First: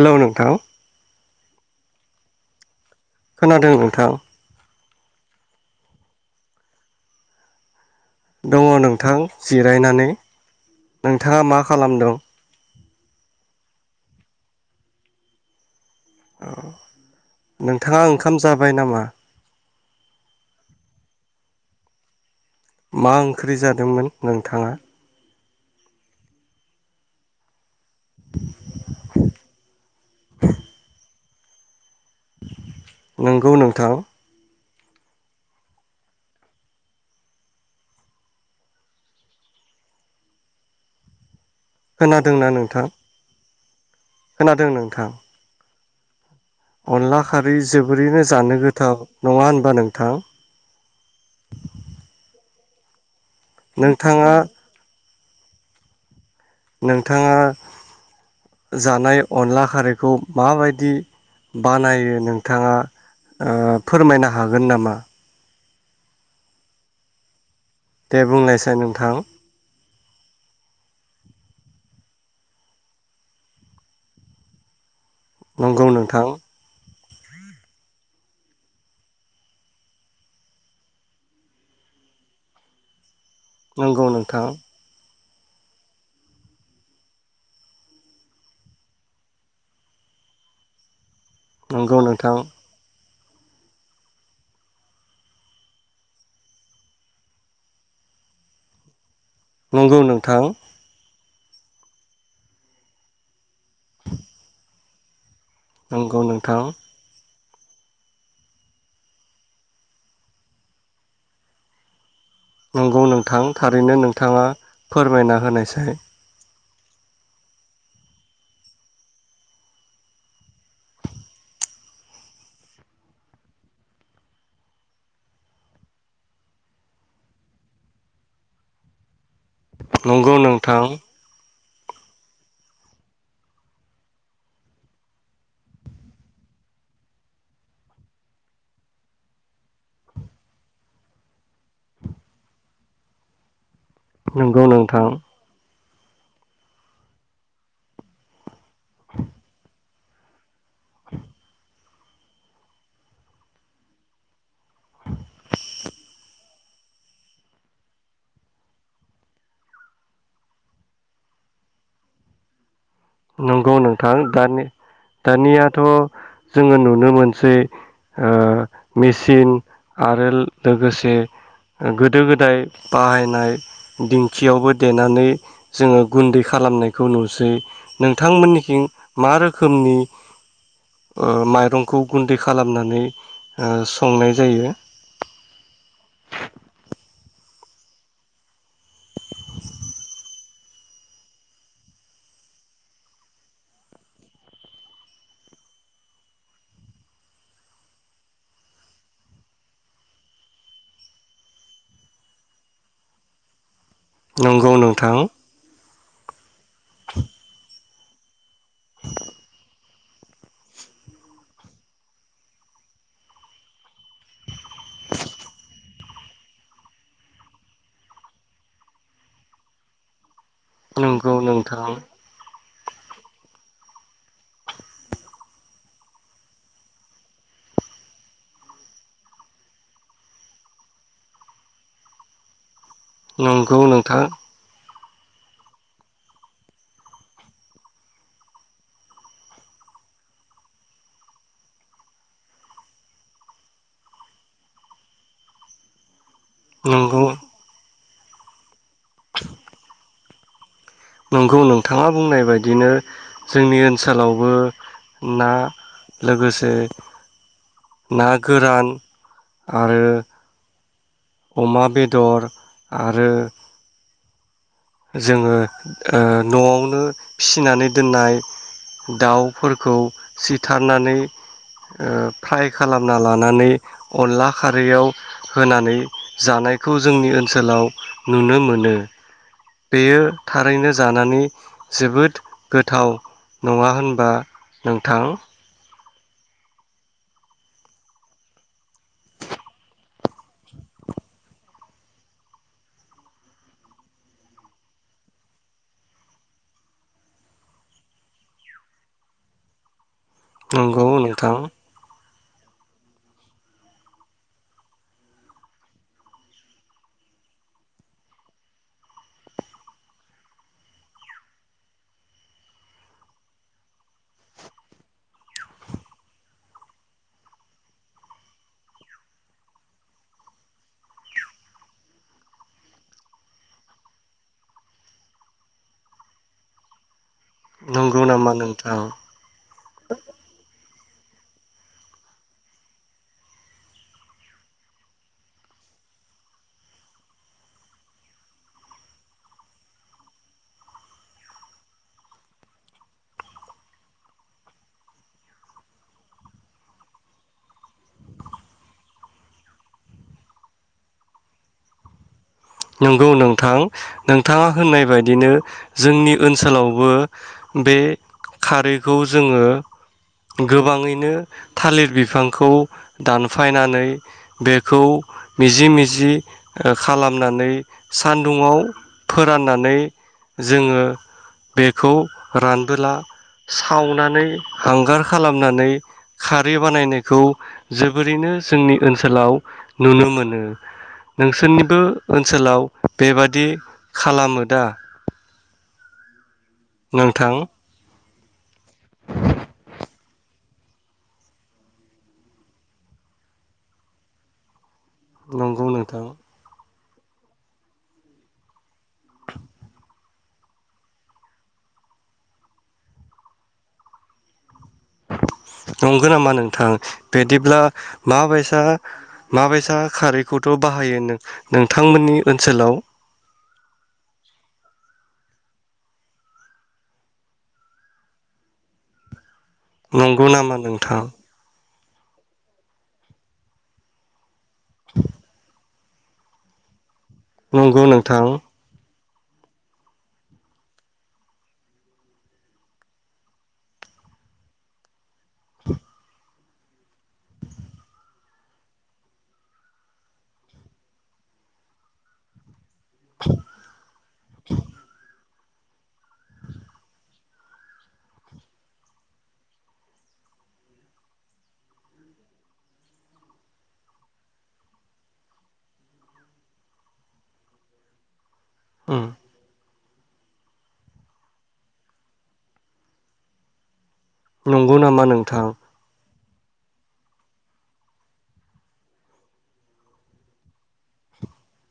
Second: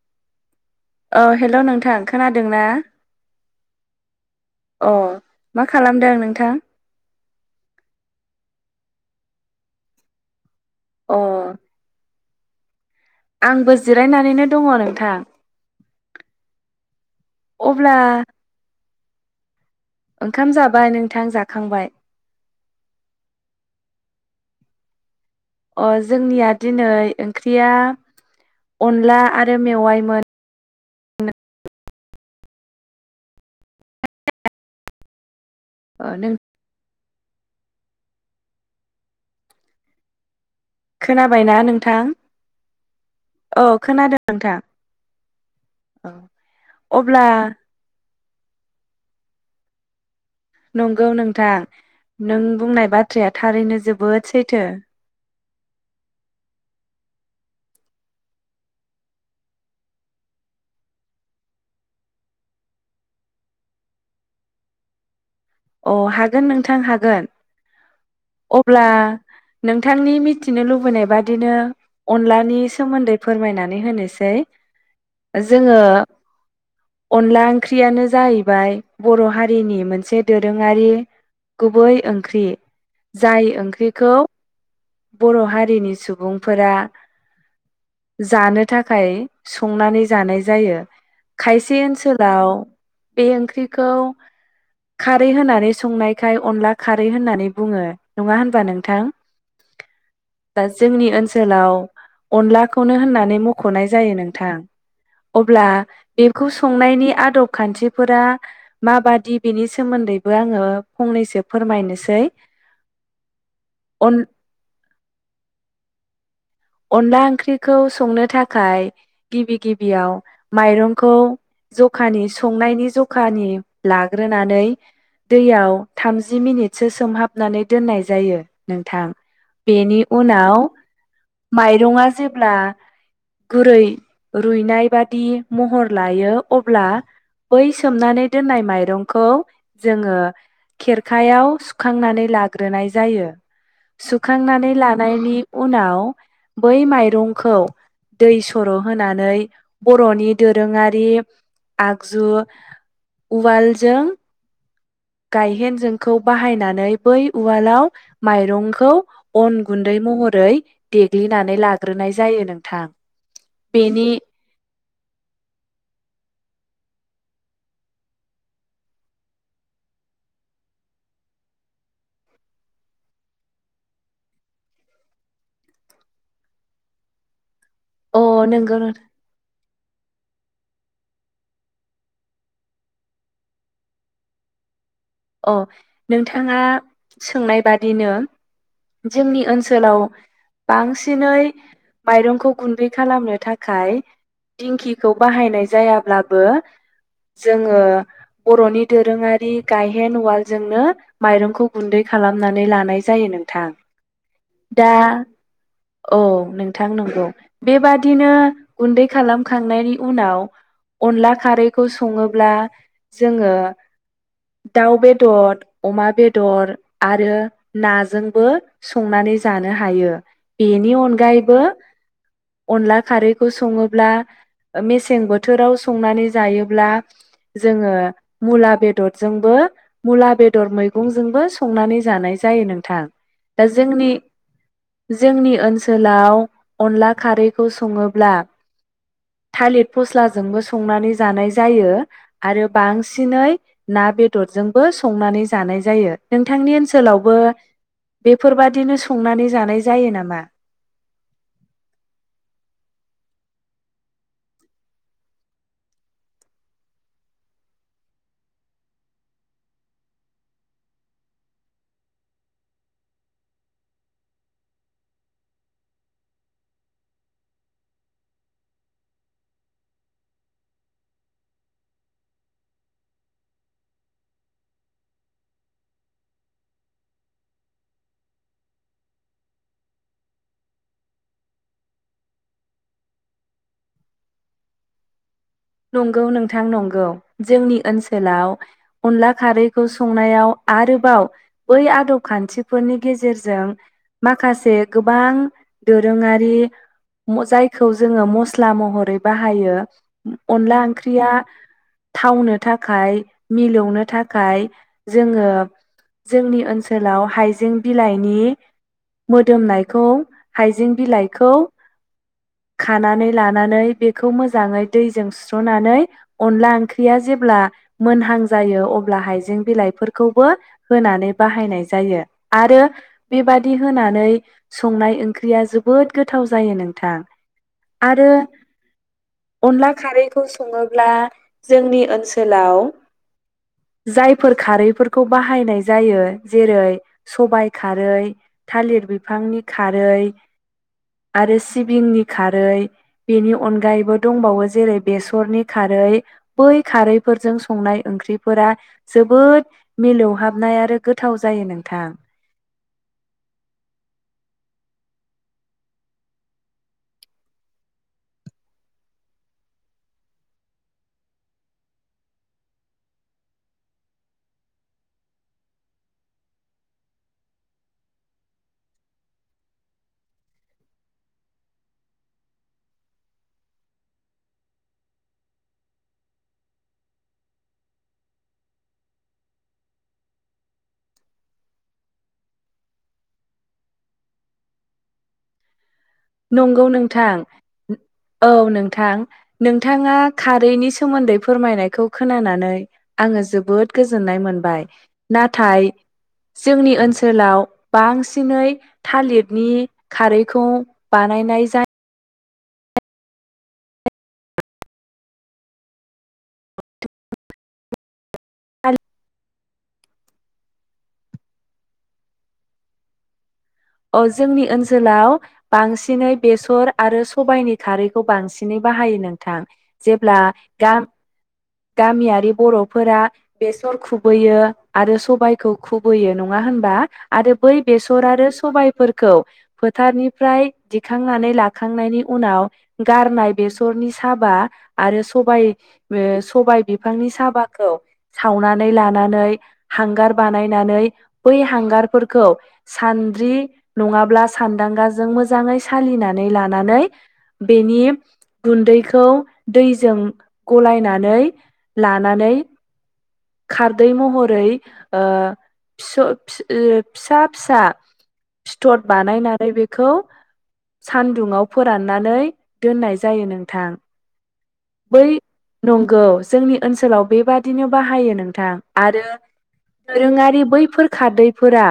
हेल' नोंथां? हेल' नोंथां खोनादों ना? खोनादों नोंथां। मा खालामदों नोंथां? दङ नोंथां जिरायनानै अ नोंथाङा मा खालामदों? आंबो जिरायनानैनो दङ नोंथां। औ अब्ला नोंथाङा ओंखाम जाबाय नामा? ओंखाम जाबाय नोंथां जाखांबाय। मा ओंख्रि जादोंमोन नोंथाङा? अ जोंनिया दिनै ओंख्रिया अनला आरो मेवायमोन। नो ओ नंगौ नोंथां। अ नों खोनाब खोनादोंना नोंथां? औ खोनादों नोंथां। औ अनला अब्ला खारै जोबोरैनो जानो गोथाव नङा होन बा नोंथां। नंगौ नोंथां नों बुंनाय बा थ्राया थारैनो जोबोद नोंथाङा सैथो। नोंथाङा जानाय अनला खारैखौ माबायदि बानायो नोंथाङा ओ फोरमायनो हागोन नामा? अ हागोन नोंथां हागोन। दे बुंनायसाय अब्ला नोंथां नोंथांनि मिथिनो लुबैनाय बादिनो अनलानि सोमोन्दै फोरमायनानै होनोसै। जोङो नंगौ नोंथां अनला ओंख्रियानो जाहैबाय बर' हारिनि मोनसे दोरोङारि गुबै ओंख्रि। जाय नंगौ ओंख्रिखौ नोंथां बर' हारिनि सुबुंफोरा जानो थाखाय संनानै जानाय जायो खायसे नंगौ नोंथां ओनसोलाव बे ओंख्रिखौ खारै होनानै संनायखाय अनला खारै होननानै बुङो नङा होनबा नोंथां। नंगौ नोंथां दा जोंनि ओनसोलाव अनलाखौनो होननानै मख'नाय जायो नोंथां। अब्ला नंगौ बेखौ नोंथां संनायनि आदब खान्थिफोरा माबादि बेनि सोमोन्दैबो आङो फंनैसो फोरमायनोसै। नंगौ नोंथां थारैनो अन नोंथाङा फोरमायना होनायसाय। अनला ओंख्रिखौ संनो थाखाय गिबि-गिबियाव माइरंखौ जखानि संनायनि जखानि लाग्रोनानै दैयाव थामजि मिनिटसो सोमहाबनानै दोननाय जायो नोंथां। बेनि नंगौ उनाव नोंथां माइरङा जेब्ला गुरै रुइनाय बादि महर लायो अब्ला बै सोमनानै दोननाय माइरंखौ जोङो खेरखायाव सुखांनानै लाग्रोनाय जायो। नंगौ सुखांनानै नोंथां लानायनि उनाव बै माइरंखौ दै स र' होनानै बर'नि दोरोङारि आगजु उवालजों गायहेन जोंखौ बाहायनानै बै उवालाव माइरंखौ अन गुन्दै महरै देग्लिनानै लाग्रोनाय जायो नोंथां। नंगौ बेनि नोंथां दानि दानियाथ' जोङो नुनो मोनसै ओ मेसिन आरो लोगोसे ओ गोदो-गोदाय बाहायनाय दिंखियावबो देनानै जोङो गुन्दै खालामनायखौ नुसै अ नोंगौ नों नोंथांमोननिसथिं मा रोखो मनि ओ माइरंखौ गुन्दै खालामनानै ओ संनाय जायो? अ नोंथाङा सोंनाय बादिनो जोंनि ओनसोलाव बांसिनै माइरंखौ गुन्दै खालामनो थाखाय दिंखिखौ बाहायनाय जायाब्लाबो जोङो बरनि दोरोङारि गाय हेन्द उवाल जोंनो माइरंखौ गुन्दै खालामनानै लानाय जायो नोंथां। नंगौ दा नोंथां। औ नों थां नंगौ बेबा दिनो गुन्दै खालामखांनायनि उनाव अनला खारैखौ सङोब्ला जोङो दाउ बेदर अमा बेदर आरो नाजोंबो संनानै जानो हायो। बेनि नंगौ अनगायैबो नोंथां अनला खारैखौ सङोब्ला ओ मेसें बोथोराव संनानै जायोब्ला जोङो मुला बेदर जोंबो मुला बेदर मैगंजोंबो संनानै जानाय जायो नों नंगौ नोंथां। जोंनि ओनसोलाव अनला खारैखौ सङोब्ला थालिर फस्लाजोंबो संनानै जानाय जायो आरो बांसिनै ना बेदरजोंबो संनानै जानाय जायो। नोंथांनि नंगौ ओनसोलावबो बेफोरबादिनो संनानै जानाय जायो नामा? नंगौ नोंथाङा बुंनाय बायदिनो जोंनि ओनसोलावबो ना लोगोसे ना गोरान आरो अमा बेदर आरो जोङो ओ नआवनो फिसिनानै दोननाय दाउफोरखौ सिथारनानै ओ फ्राय खालामना लानानै अनला खारैयाव होनानै जानायखौ जोंनि ओनसोलाव नुनो मोनो। बेयो थारैनो जानानै जोबोद गोथाव नङा होनबा नोंथां? नंगौ नोंथां नंगौ जोंनि ओनसोलाव अनला खारैखौ संनायाव आरोबाव बै आदब खान्थिफोरनि गेजेरजों माखासे गोबां दोरोङारि जायखौ जोङो मस्ला महरै बाहायो। अनला नंगौ ओंख्रिया नोंथां थावनो थाखाय मिलौनो थाखाय जोङो जोंनि ओनसोलाव हाइजें बिलाइनि मोदोमनायखौ हाइजें बिलाइखौ खानानै लानानै बेखौ मोजाङै दैजों सुस्रनानै अनला ओंख्रिया जेब्ला मोनहां जायो अब्ला हायजें बिलाइफोरखौबो होनानै बाहायनाय जायो आरो बेबादि होनानै संनाय ओंख्रिया जोबोद गोथाव जायो नोंथां। नंगौ आरो नामा नोंथां। अनला खारैखौ सङो ब्ला जोंनि ओनसोलाव जायफोर खारैफोरखौ बाहायनाय जायो जेरै सबायाइ खारै थालिर बिफांनि खारै आरो सिबिंनि खारै बेनि अनगायैबो दंबावो जेरै बेसरनि खारै बै खारैफोरजों संनाय ओंख्रिफोरा जोबोद मिलौहाबनाय आरो गोथाव जायो नोंथां। नंगौ नोंथां नोंथाङा होननाय बायदिनो जोंनि ओनसोलावबो बे खारैखौ जोङो गोबाङैनो थालिर बिफांखौ दानफायनानै बेखौ मिजि मिजि ओ खालाम नानै सानदुंआव फोराननानै जोङो बेखौ रानबोला सावनानै हांगार खालामनानै खारै बानायनायखौ जोबोरैनो जोंनि ओनसोलाव नुनो मोनो। नोंसोरनिबो ओनसोलाव बेबादि खालामो दा? नंगौ नोंथां। औ नोंथां नोंथाङा खारैनि सोमोन्दै फोरमायनायखौ खोनानानै आङो जोबोद गोजोननाय मोनबाय नाथाय नंगौ नोंथां जोंनि ओनस सोलाव बांसिनै थालिदनि खारैखौ बानायनाय जा नंगो नामा नोंथां बेदिब्ला माबायसा माबायसा खारैखौथ' बाहायो नों नोंथांमोननि ओनसोलाव अ जोंनि ओनसोलाव बांसिनै बेसर आरो सबाइनि खारैखौ बांसिनै बाहायो नों थां जेब्ला नंगौ नामा गा नोंथां गामियारि बर'फोरा बेसर खुबैयो आरो सबाइखौ खुबैयो नङा होनबा आरो बै नंगौ बेसर नोंथां आरो स सबायफोरखौ फोथार‌निफ्राय दिखांनानै लाखांनायनि उनाव गारनाय बेसरनि साबा आरो स सबाय बो सबाय बिफांनि साबाखौ सावनानै लानानै हांगार बानायनानै बै हांगारफोरखौ सा द्रि नङाब्ला सानदांगाजों मोज जाङै सालिनानै लानानै बेनि गुन्दैखौ दैजों गलायनानै लानानै खारदै महरै ओ फिस' फिस ओ फिसा फिसा फिथर उम बानायनानै बेख खौ सानदुंआव फोराननानै दोननाय जायो नोंथां नंगौ नामा बै नोंथां नंगौ जोंनि ओनसोलाव बेबादिनो बाहायो नोंथां आरो दोरोङारि बैफोर खारदैफोरा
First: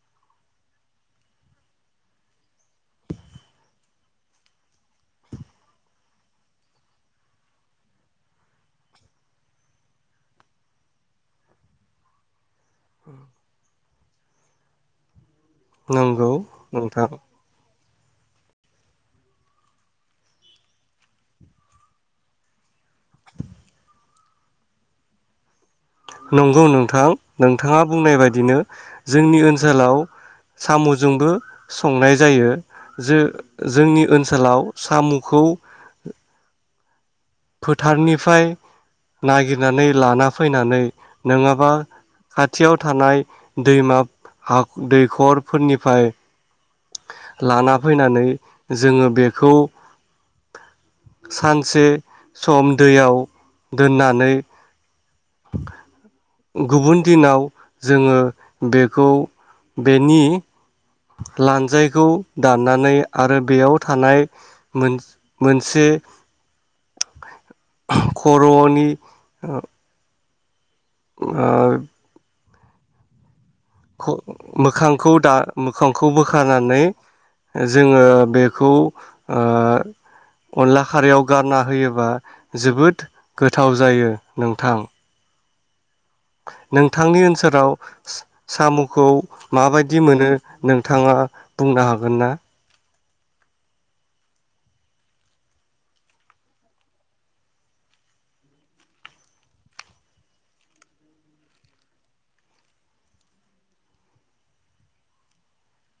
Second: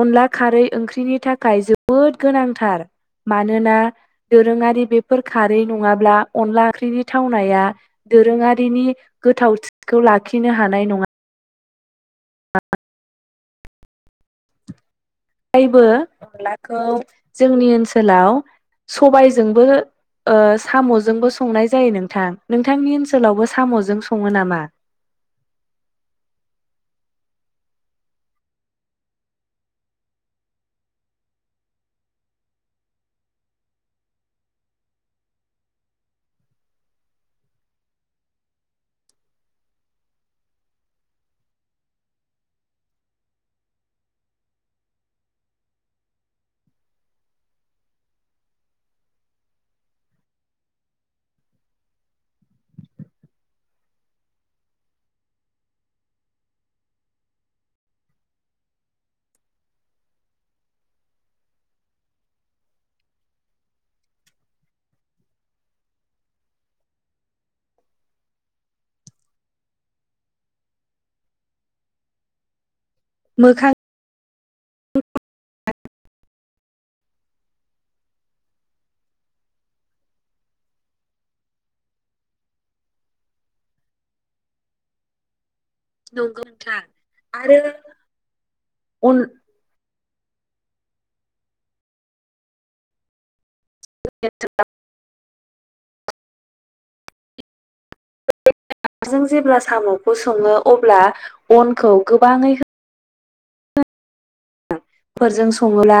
अनला खारै ओंख्रिनि थाखाय जोबोद गोनांथार मानोना दोरोङारि बेफोर खारै नङाब्ला अनला ओंख्रिनि थावनाया दोरोङारिनि गोथावथि खौ लाखिनो हानाय नङा [inaudible] आयबो नंगौ अनलाखौ नोंथां जोंनि ओनसो सोलाव सबायजोंबो ओ साम'जोंबो संनाय जायो नोंथां नोंथांनि ओनसोलावबो साम'जों सङो नामा नंगौ नोंथां नोंथाङा बुंनाय बायदिनो जोंनि ओनसोलाव साम'जोंबो संनाय जायो जे जोंनि ओनसोलाव साम'खौ फोथारनिफ्राय नागिरनानै लाना फैनानै नोङाबा खाथियाव थानाय दैमाब हाख दैखरफोरनिफाय लाना फैनानै जोङो बेखौ सानसे सम दैयाव दोननानै गुबुन दिनाव जोङो बेखौ बेनि लानजायखौ दाननानै आरो बेयाव थानाय मोनस मोनसे खर'नि ओ [unintelligible] ओ मोखां खो मोखांखौ दा मोखांखौ बोखारनानै जोङो बेखौ ओ अनला खारैयाव गारना होयोबा जोबोद गोथाव जायो नोंथां नंगौ नोंथां नोंथांनि आरो ओनसोराव स साम'खौ अन मा बाय दि मोनो नोंथाङा बुंनो हागोन ना [unintelligible] [unintelligible] जेब्ला साम'खौ सङो अब्ला अनखौ गोबाङै हो फोरजों सङोब्ला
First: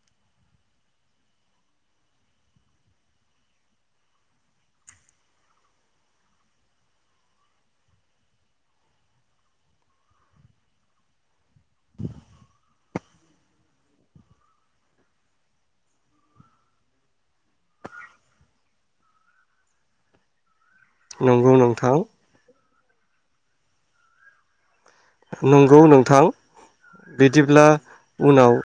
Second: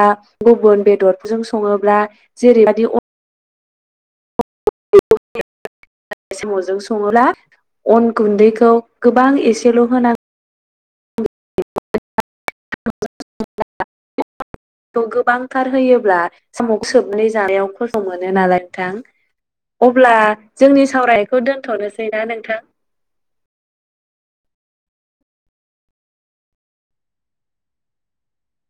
गुबुन बेदरजों सङोब्ला जेरैबादि अ [unintelligible] साम'जों सङोब्ला अन गुन्दैखौ गोबां एसेल' होनांग [unintelligible] गोबांथार होयोब्ला साम' सोबनानै जानायाव खस्थ' मोनो नालाय नोंथां अब्ला जोंनि सावरायनायखौ नंगौ नोंथां दोनथ'नोसै ना नोंथां। नंगौ नोंथां बिदिब्ला उनाव